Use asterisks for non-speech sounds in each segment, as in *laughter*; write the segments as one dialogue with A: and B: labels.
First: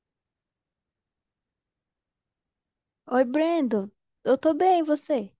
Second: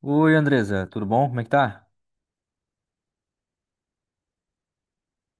A: Oi, Andresa, tudo bom? Como é que tá?
B: Oi, Brandon. Eu tô bem, e você?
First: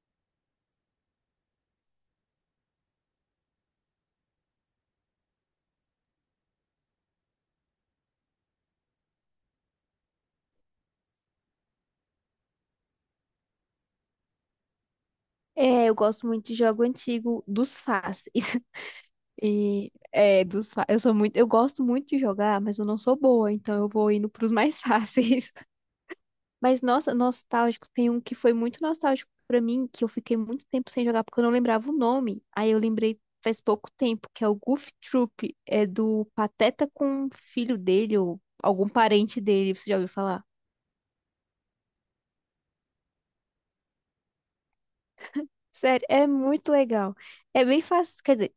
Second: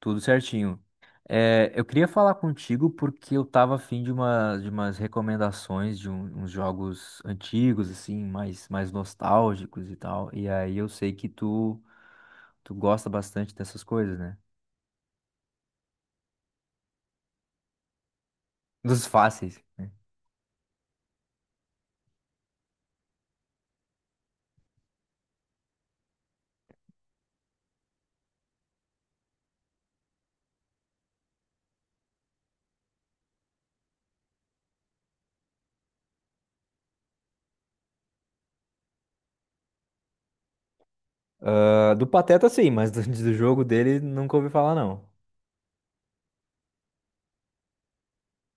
A: Tudo certinho. É, eu queria falar contigo porque eu tava afim de uma, de umas recomendações de uns jogos antigos, assim, mais nostálgicos e tal. E aí eu sei que tu gosta bastante dessas coisas, né?
B: É, eu gosto muito de jogo antigo dos fáceis.
A: Dos
B: *laughs*
A: fáceis, né?
B: E é, eu sou muito, eu gosto muito de jogar, mas eu não sou boa, então eu vou indo pros mais *laughs* fáceis. Mas nossa, nostálgico, tem um que foi muito nostálgico pra mim, que eu fiquei muito tempo sem jogar porque eu não lembrava o nome. Aí eu lembrei faz pouco tempo, que é o Goof Troop, é do Pateta com o filho dele ou algum parente dele, você já ouviu falar?
A: Ah, do Pateta, sim, mas do, *laughs* do jogo dele nunca ouvi falar, não.
B: Sério, é muito legal. É bem fácil, quer dizer,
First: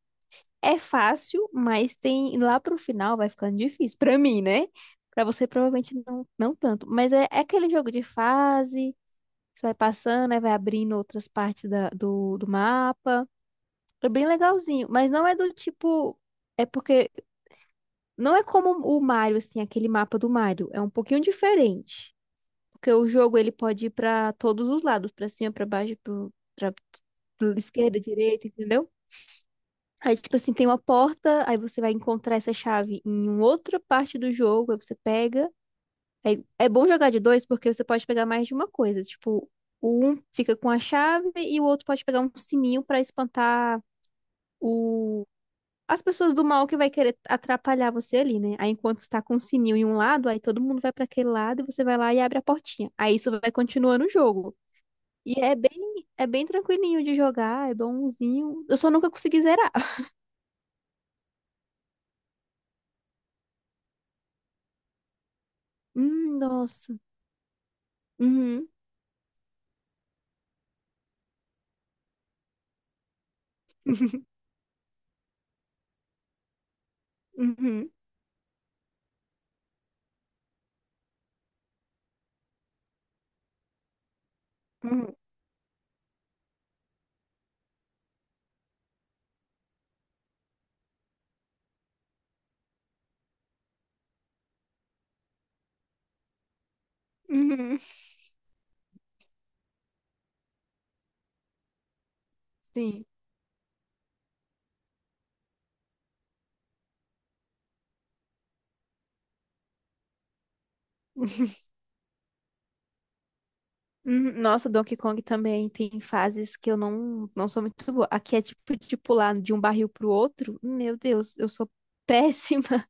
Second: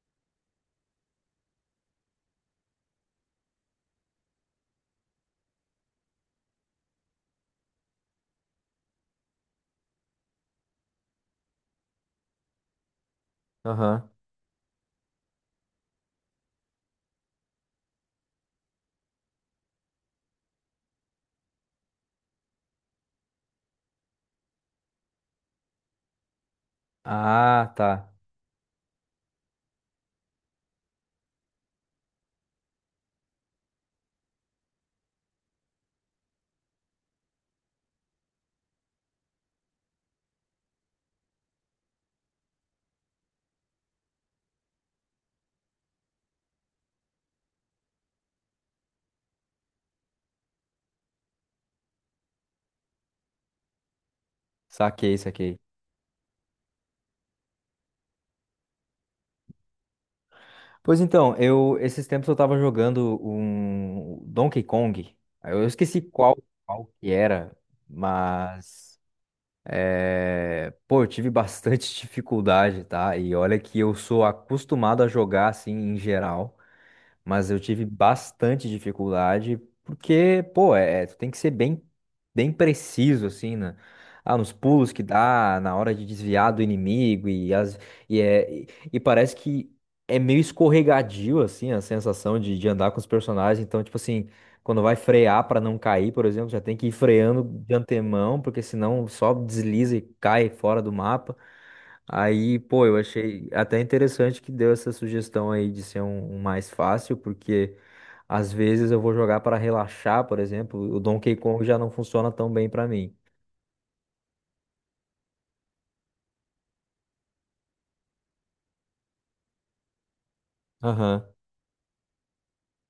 B: é fácil, mas tem lá pro final vai ficando difícil. Pra mim, né? Pra você provavelmente não, não tanto. Mas é, é aquele jogo de fase, você vai passando, aí vai abrindo outras partes do mapa. É
A: Aham.
B: bem legalzinho, mas não é do tipo. É porque não é como o Mario, assim, aquele mapa do Mario. É um pouquinho diferente. Porque o jogo ele pode ir pra todos os lados, pra cima, pra baixo, pra
A: Ah,
B: esquerda,
A: tá.
B: direita, entendeu? Aí, tipo assim, tem uma porta, aí você vai encontrar essa chave em outra parte do jogo, aí você pega. Aí, é bom jogar de dois porque você pode pegar mais de uma coisa. Tipo, o um fica com a chave e o outro pode pegar um sininho pra espantar o... as pessoas do mal que vai querer atrapalhar você ali, né? Aí, enquanto você tá com o sininho em um lado, aí todo mundo vai pra aquele lado e você vai lá e abre a portinha. Aí isso vai continuando o jogo.
A: Saquei,
B: E
A: saquei.
B: é bem tranquilinho de jogar, é bonzinho. Eu só nunca consegui zerar. *laughs*
A: Pois então, eu esses tempos eu tava jogando um Donkey Kong. Aí, eu esqueci qual, qual
B: Nossa.
A: que era,
B: Uhum.
A: mas é, pô, eu tive bastante *laughs* dificuldade, tá? E olha que eu sou
B: *laughs*
A: acostumado a jogar assim em geral. Mas eu tive
B: Uhum,
A: bastante dificuldade, porque, pô, tu tem que ser bem preciso, assim, né? Ah, nos pulos que
B: uhum,
A: dá, na hora de desviar do inimigo, e, as, e, é, e parece que é meio escorregadio, assim, a sensação de andar com os personagens. Então, tipo assim, quando vai frear para não cair, por exemplo, já tem que ir freando de
B: uhum.
A: antemão, porque senão só desliza e cai fora do mapa. Aí, pô, eu
B: Sim.
A: achei até interessante que deu essa sugestão aí de ser um mais fácil, porque às vezes eu vou jogar para relaxar, por exemplo, o Donkey Kong já não funciona tão bem para mim.
B: Uhum. Nossa, Donkey Kong também tem fases que eu não, não sou muito boa. Aqui é tipo de pular de um barril pro outro. Meu
A: Aham.
B: Deus, eu sou péssima. *laughs*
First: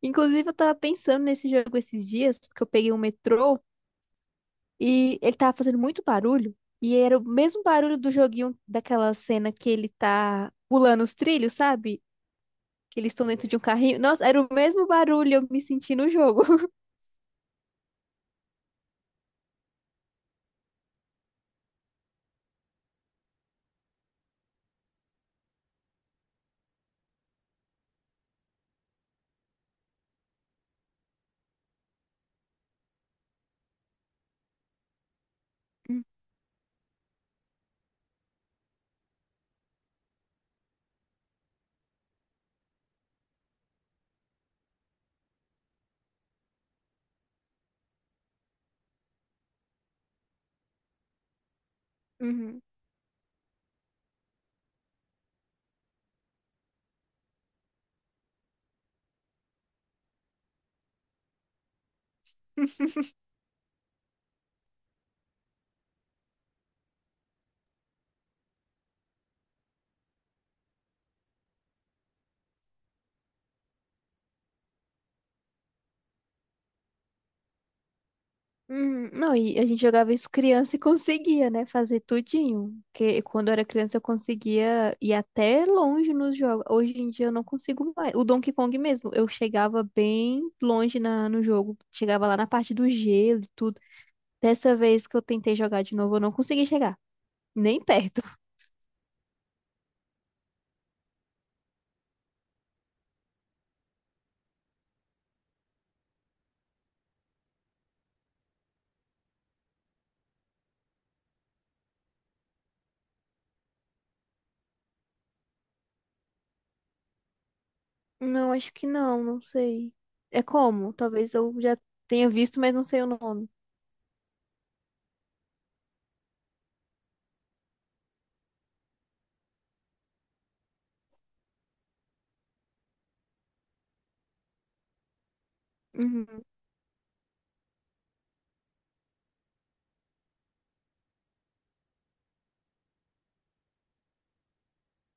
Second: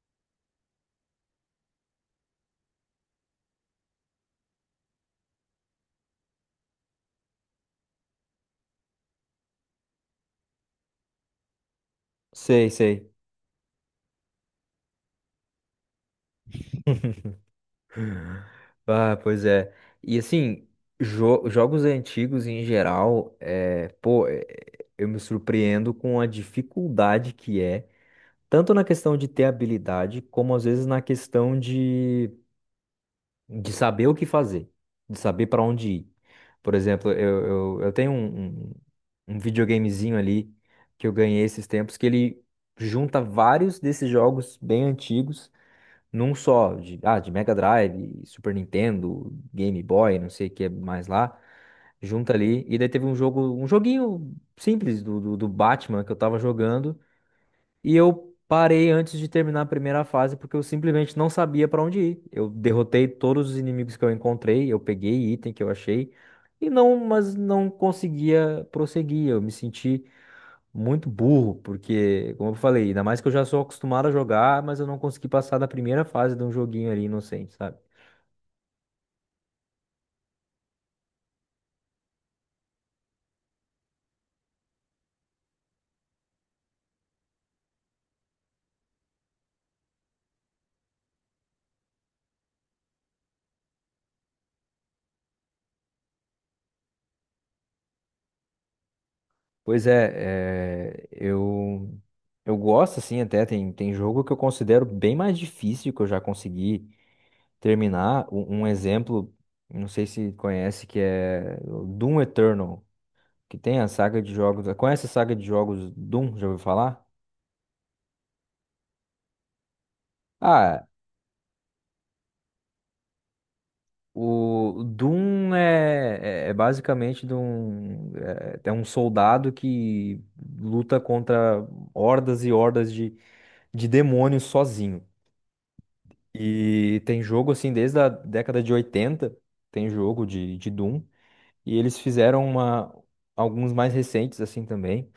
B: Inclusive, eu tava pensando nesse jogo esses dias, porque eu peguei um metrô e ele tava fazendo muito barulho. E era o mesmo barulho do joguinho daquela cena que ele tá pulando os trilhos, sabe?
A: Sei,
B: Que
A: sei.
B: eles estão dentro de um carrinho. Nossa, era o mesmo barulho, eu me senti no jogo.
A: *laughs* Ah, pois é. E assim, jogos antigos em geral, eu me surpreendo com a dificuldade que é, tanto na questão de ter habilidade, como às vezes na questão de saber o que fazer, de saber para onde ir. Por exemplo, eu tenho um videogamezinho ali que eu ganhei esses tempos que ele junta vários desses jogos bem antigos num só, de Mega Drive, Super Nintendo, Game Boy, não sei o que mais lá. Junta
B: Uhum.
A: ali, e daí teve um jogo, um joguinho simples do Batman que eu tava jogando, e eu parei antes de terminar a primeira fase porque eu simplesmente não sabia pra onde ir. Eu derrotei todos os inimigos que eu encontrei, eu peguei item que eu achei mas não conseguia prosseguir. Eu me senti muito burro porque, como eu falei, ainda mais que eu já sou acostumado a jogar, mas eu não consegui passar da primeira fase de um joguinho ali inocente, sabe?
B: Não, e a gente jogava isso criança e conseguia, né, fazer tudinho. Porque quando eu era criança eu conseguia ir até longe nos jogos. Hoje em dia eu não consigo mais. O Donkey Kong mesmo, eu chegava bem longe no jogo. Chegava lá na parte do gelo e tudo. Dessa vez que eu tentei jogar de novo, eu não consegui chegar. Nem perto.
A: Pois é, eu gosto assim, até tem jogo que eu considero bem mais difícil que eu já consegui terminar, um exemplo, não sei se conhece, que é o Doom Eternal, que tem a saga de jogos. Conhece a saga de jogos Doom? Já ouviu falar?
B: Não, acho que não, não sei. É
A: Ah,
B: como? Talvez eu já tenha visto, mas não sei o nome.
A: o Doom é basicamente de um soldado que luta contra hordas e hordas de demônios sozinho.
B: Uhum.
A: E tem jogo assim desde a década de 80, tem jogo de Doom. E eles fizeram alguns mais recentes assim também.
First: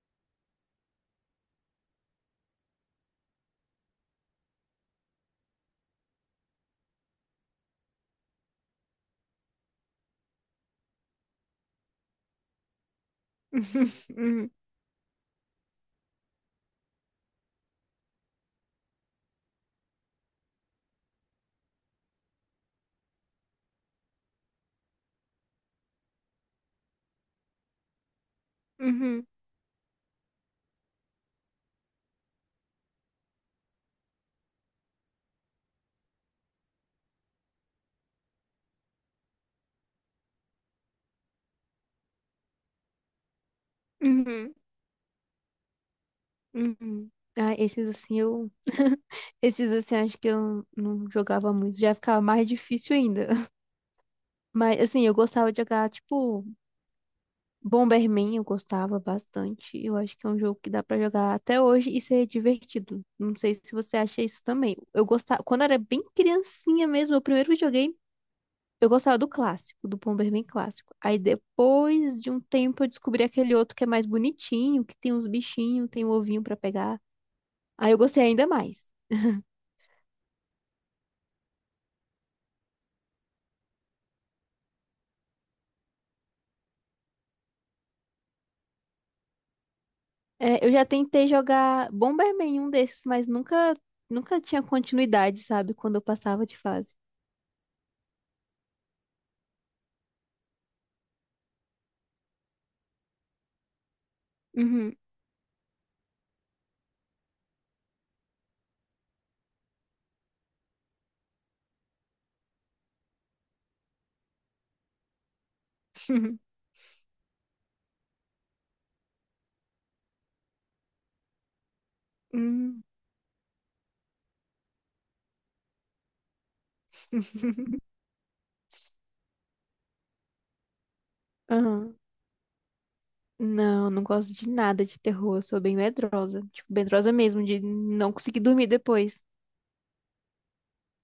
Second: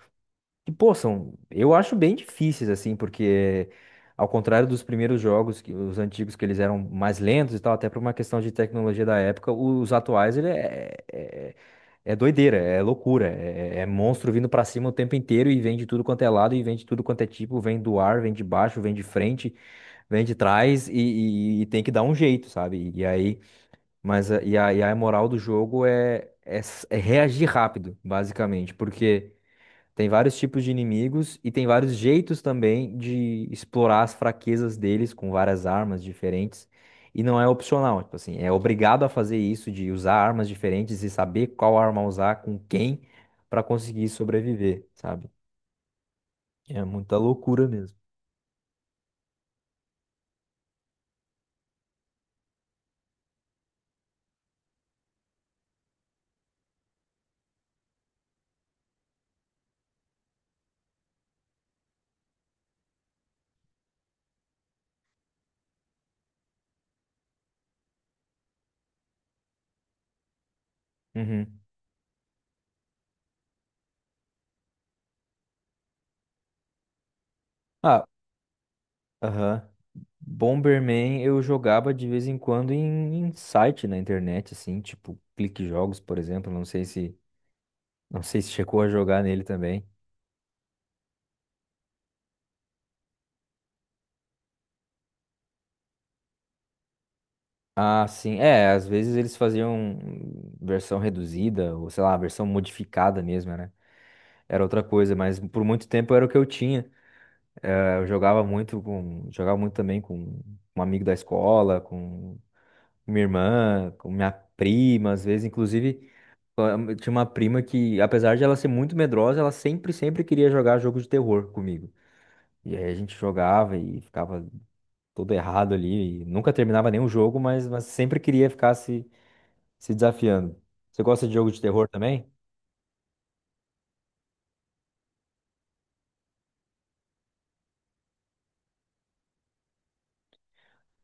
A: Que, pô, são, eu acho bem difíceis, assim, porque ao contrário dos primeiros jogos, que, os antigos, que eles eram mais lentos e tal, até por uma questão de tecnologia da época, os atuais, ele é é doideira, é loucura, é
B: *laughs*
A: monstro vindo
B: Uhum.
A: pra cima o tempo inteiro, e vem de tudo quanto é lado, e vem de tudo quanto é tipo, vem do ar, vem de baixo, vem de frente, vem de trás, e tem que dar um jeito, sabe? E aí, a moral do jogo é reagir rápido, basicamente.
B: Uhum.
A: Porque. Tem vários tipos de inimigos e tem vários jeitos também de explorar as fraquezas deles com várias armas diferentes. E não é opcional, tipo assim, é obrigado a fazer isso de usar armas diferentes e saber qual arma usar com quem para conseguir
B: Uhum.
A: sobreviver, sabe? É
B: Uhum.
A: muita
B: Ah,
A: loucura
B: esses
A: mesmo.
B: assim eu. *laughs* Esses assim acho que eu não jogava muito. Já ficava mais difícil ainda. *laughs* Mas assim, eu gostava de jogar, tipo, Bomberman, eu gostava bastante. Eu acho que é um jogo que dá pra jogar até hoje e ser divertido. Não sei se você acha isso também. Eu gostava. Quando eu era bem criancinha mesmo, meu primeiro videogame, eu gostava do clássico, do Bomberman clássico. Aí
A: Uhum.
B: depois de um tempo eu descobri aquele outro que é mais bonitinho, que tem uns bichinhos, tem um ovinho pra pegar. Aí eu
A: Ah,
B: gostei ainda mais.
A: aham. Bomberman eu jogava de vez em quando em site na internet, assim, tipo Clique Jogos, por exemplo. Não sei se chegou a jogar nele também.
B: É, eu já tentei jogar Bomberman, um desses, mas nunca, nunca tinha continuidade, sabe? Quando eu passava de fase.
A: Ah, sim. É, às vezes eles faziam versão reduzida, ou sei lá, versão modificada mesmo, né? Era outra
B: Uhum.
A: coisa, mas por muito tempo era o que eu tinha. Eu jogava muito também com um amigo da escola, com minha irmã, com minha prima, às vezes, inclusive,
B: *laughs*
A: eu tinha uma prima que, apesar de ela ser muito medrosa, ela sempre queria jogar jogo de terror comigo. E aí
B: Hum.
A: a gente jogava e ficava todo errado ali, e nunca terminava nenhum jogo, mas
B: *laughs*
A: sempre queria ficar se desafiando. Você gosta de jogo de terror
B: Aham.
A: também?
B: Não, não gosto de nada de terror. Eu sou bem medrosa. Tipo, medrosa mesmo, de não conseguir dormir depois.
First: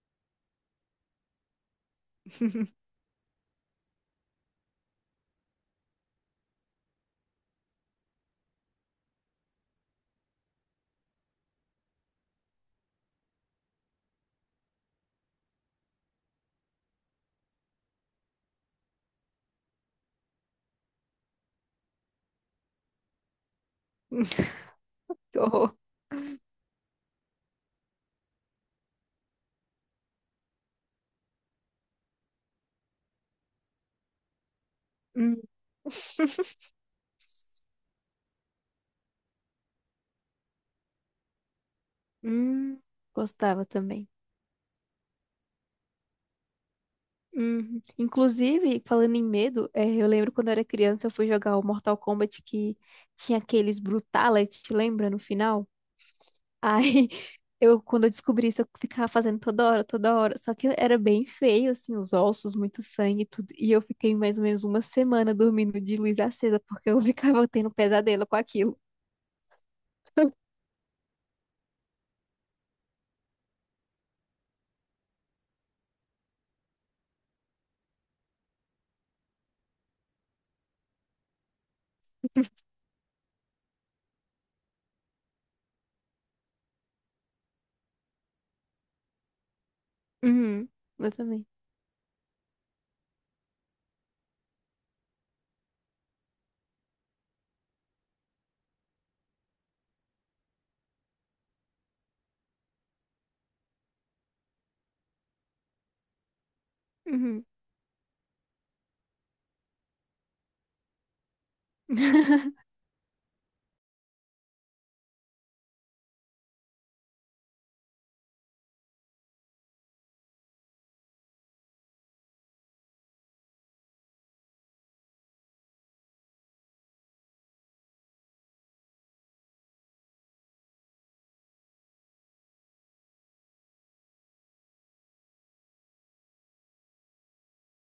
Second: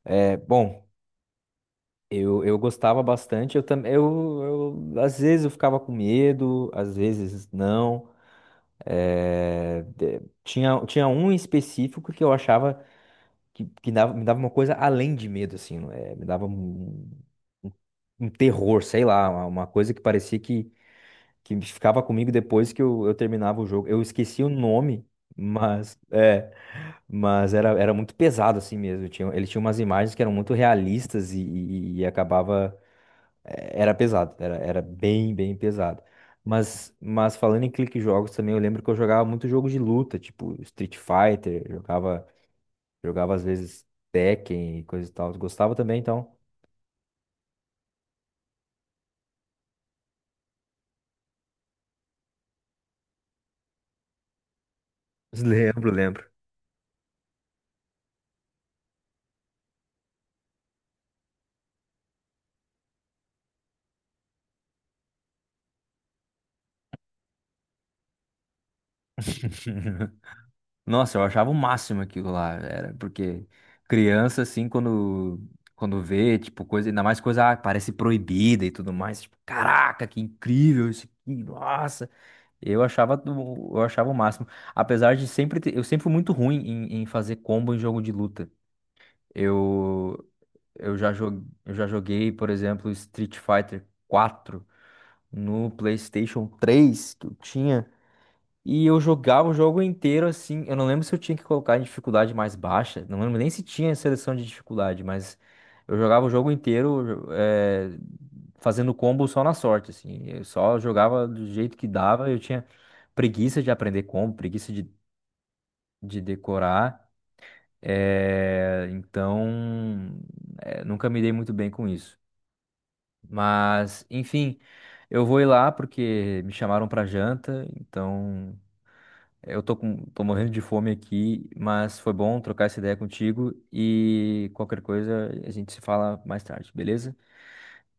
A: É, bom, eu gostava bastante. Eu também, às vezes eu ficava com medo, às vezes não. É, tinha um em específico que eu achava que me dava uma coisa além de medo, assim, é, me dava um- um terror, sei lá, uma coisa que parecia que ficava comigo depois que eu terminava o jogo. Eu esqueci o nome,
B: *laughs* Que horror.
A: mas é. Mas era muito pesado assim mesmo. Ele tinha umas imagens que eram muito realistas, e acabava. Era pesado, era bem,
B: Hum.
A: bem pesado. Mas falando em Clique Jogos também, eu lembro que eu jogava muito jogo de luta, tipo Street Fighter, jogava,
B: Hum.
A: jogava às
B: Gostava
A: vezes
B: também.
A: Tekken e coisa e tal. Gostava também, então.
B: Hum. Inclusive, falando em medo, é, eu lembro quando eu era criança, eu fui jogar o Mortal Kombat que tinha aqueles Brutality, lembra, no
A: *laughs*
B: final?
A: Lembro, lembro.
B: Aí, *laughs* eu, quando eu descobri isso, eu ficava fazendo toda hora, toda hora. Só que era bem feio, assim, os ossos, muito sangue e tudo. E eu fiquei mais ou menos uma semana dormindo de luz acesa, porque eu *laughs* ficava tendo pesadelo com aquilo.
A: *laughs* Nossa, eu achava o máximo aquilo lá, era porque criança assim, quando vê, tipo, coisa, ainda mais coisa que parece proibida e tudo mais, tipo, caraca, que incrível isso aqui, nossa. Eu achava o máximo, apesar de sempre ter, eu sempre fui muito ruim em fazer combo em jogo de luta. Eu
B: Uhum,
A: eu
B: eu
A: já joguei,
B: também.
A: eu já joguei, por exemplo, Street Fighter 4 no PlayStation 3 que eu tinha. E eu jogava o jogo inteiro assim. Eu não lembro se eu tinha que colocar em dificuldade mais baixa. Não lembro nem se tinha seleção de dificuldade, mas eu jogava o jogo inteiro,
B: Uhum.
A: fazendo combo só na sorte, assim. Eu só jogava do jeito que dava. Eu
B: *laughs*
A: tinha preguiça de aprender combo, preguiça de decorar. Então, nunca me dei muito bem com isso. Mas, enfim, eu vou ir lá porque me chamaram pra janta. Então, eu tô morrendo de fome aqui, mas foi bom trocar essa ideia contigo e qualquer coisa a gente se fala mais tarde, beleza?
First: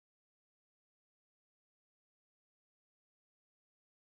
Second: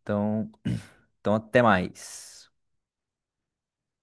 A: Então, então, até mais.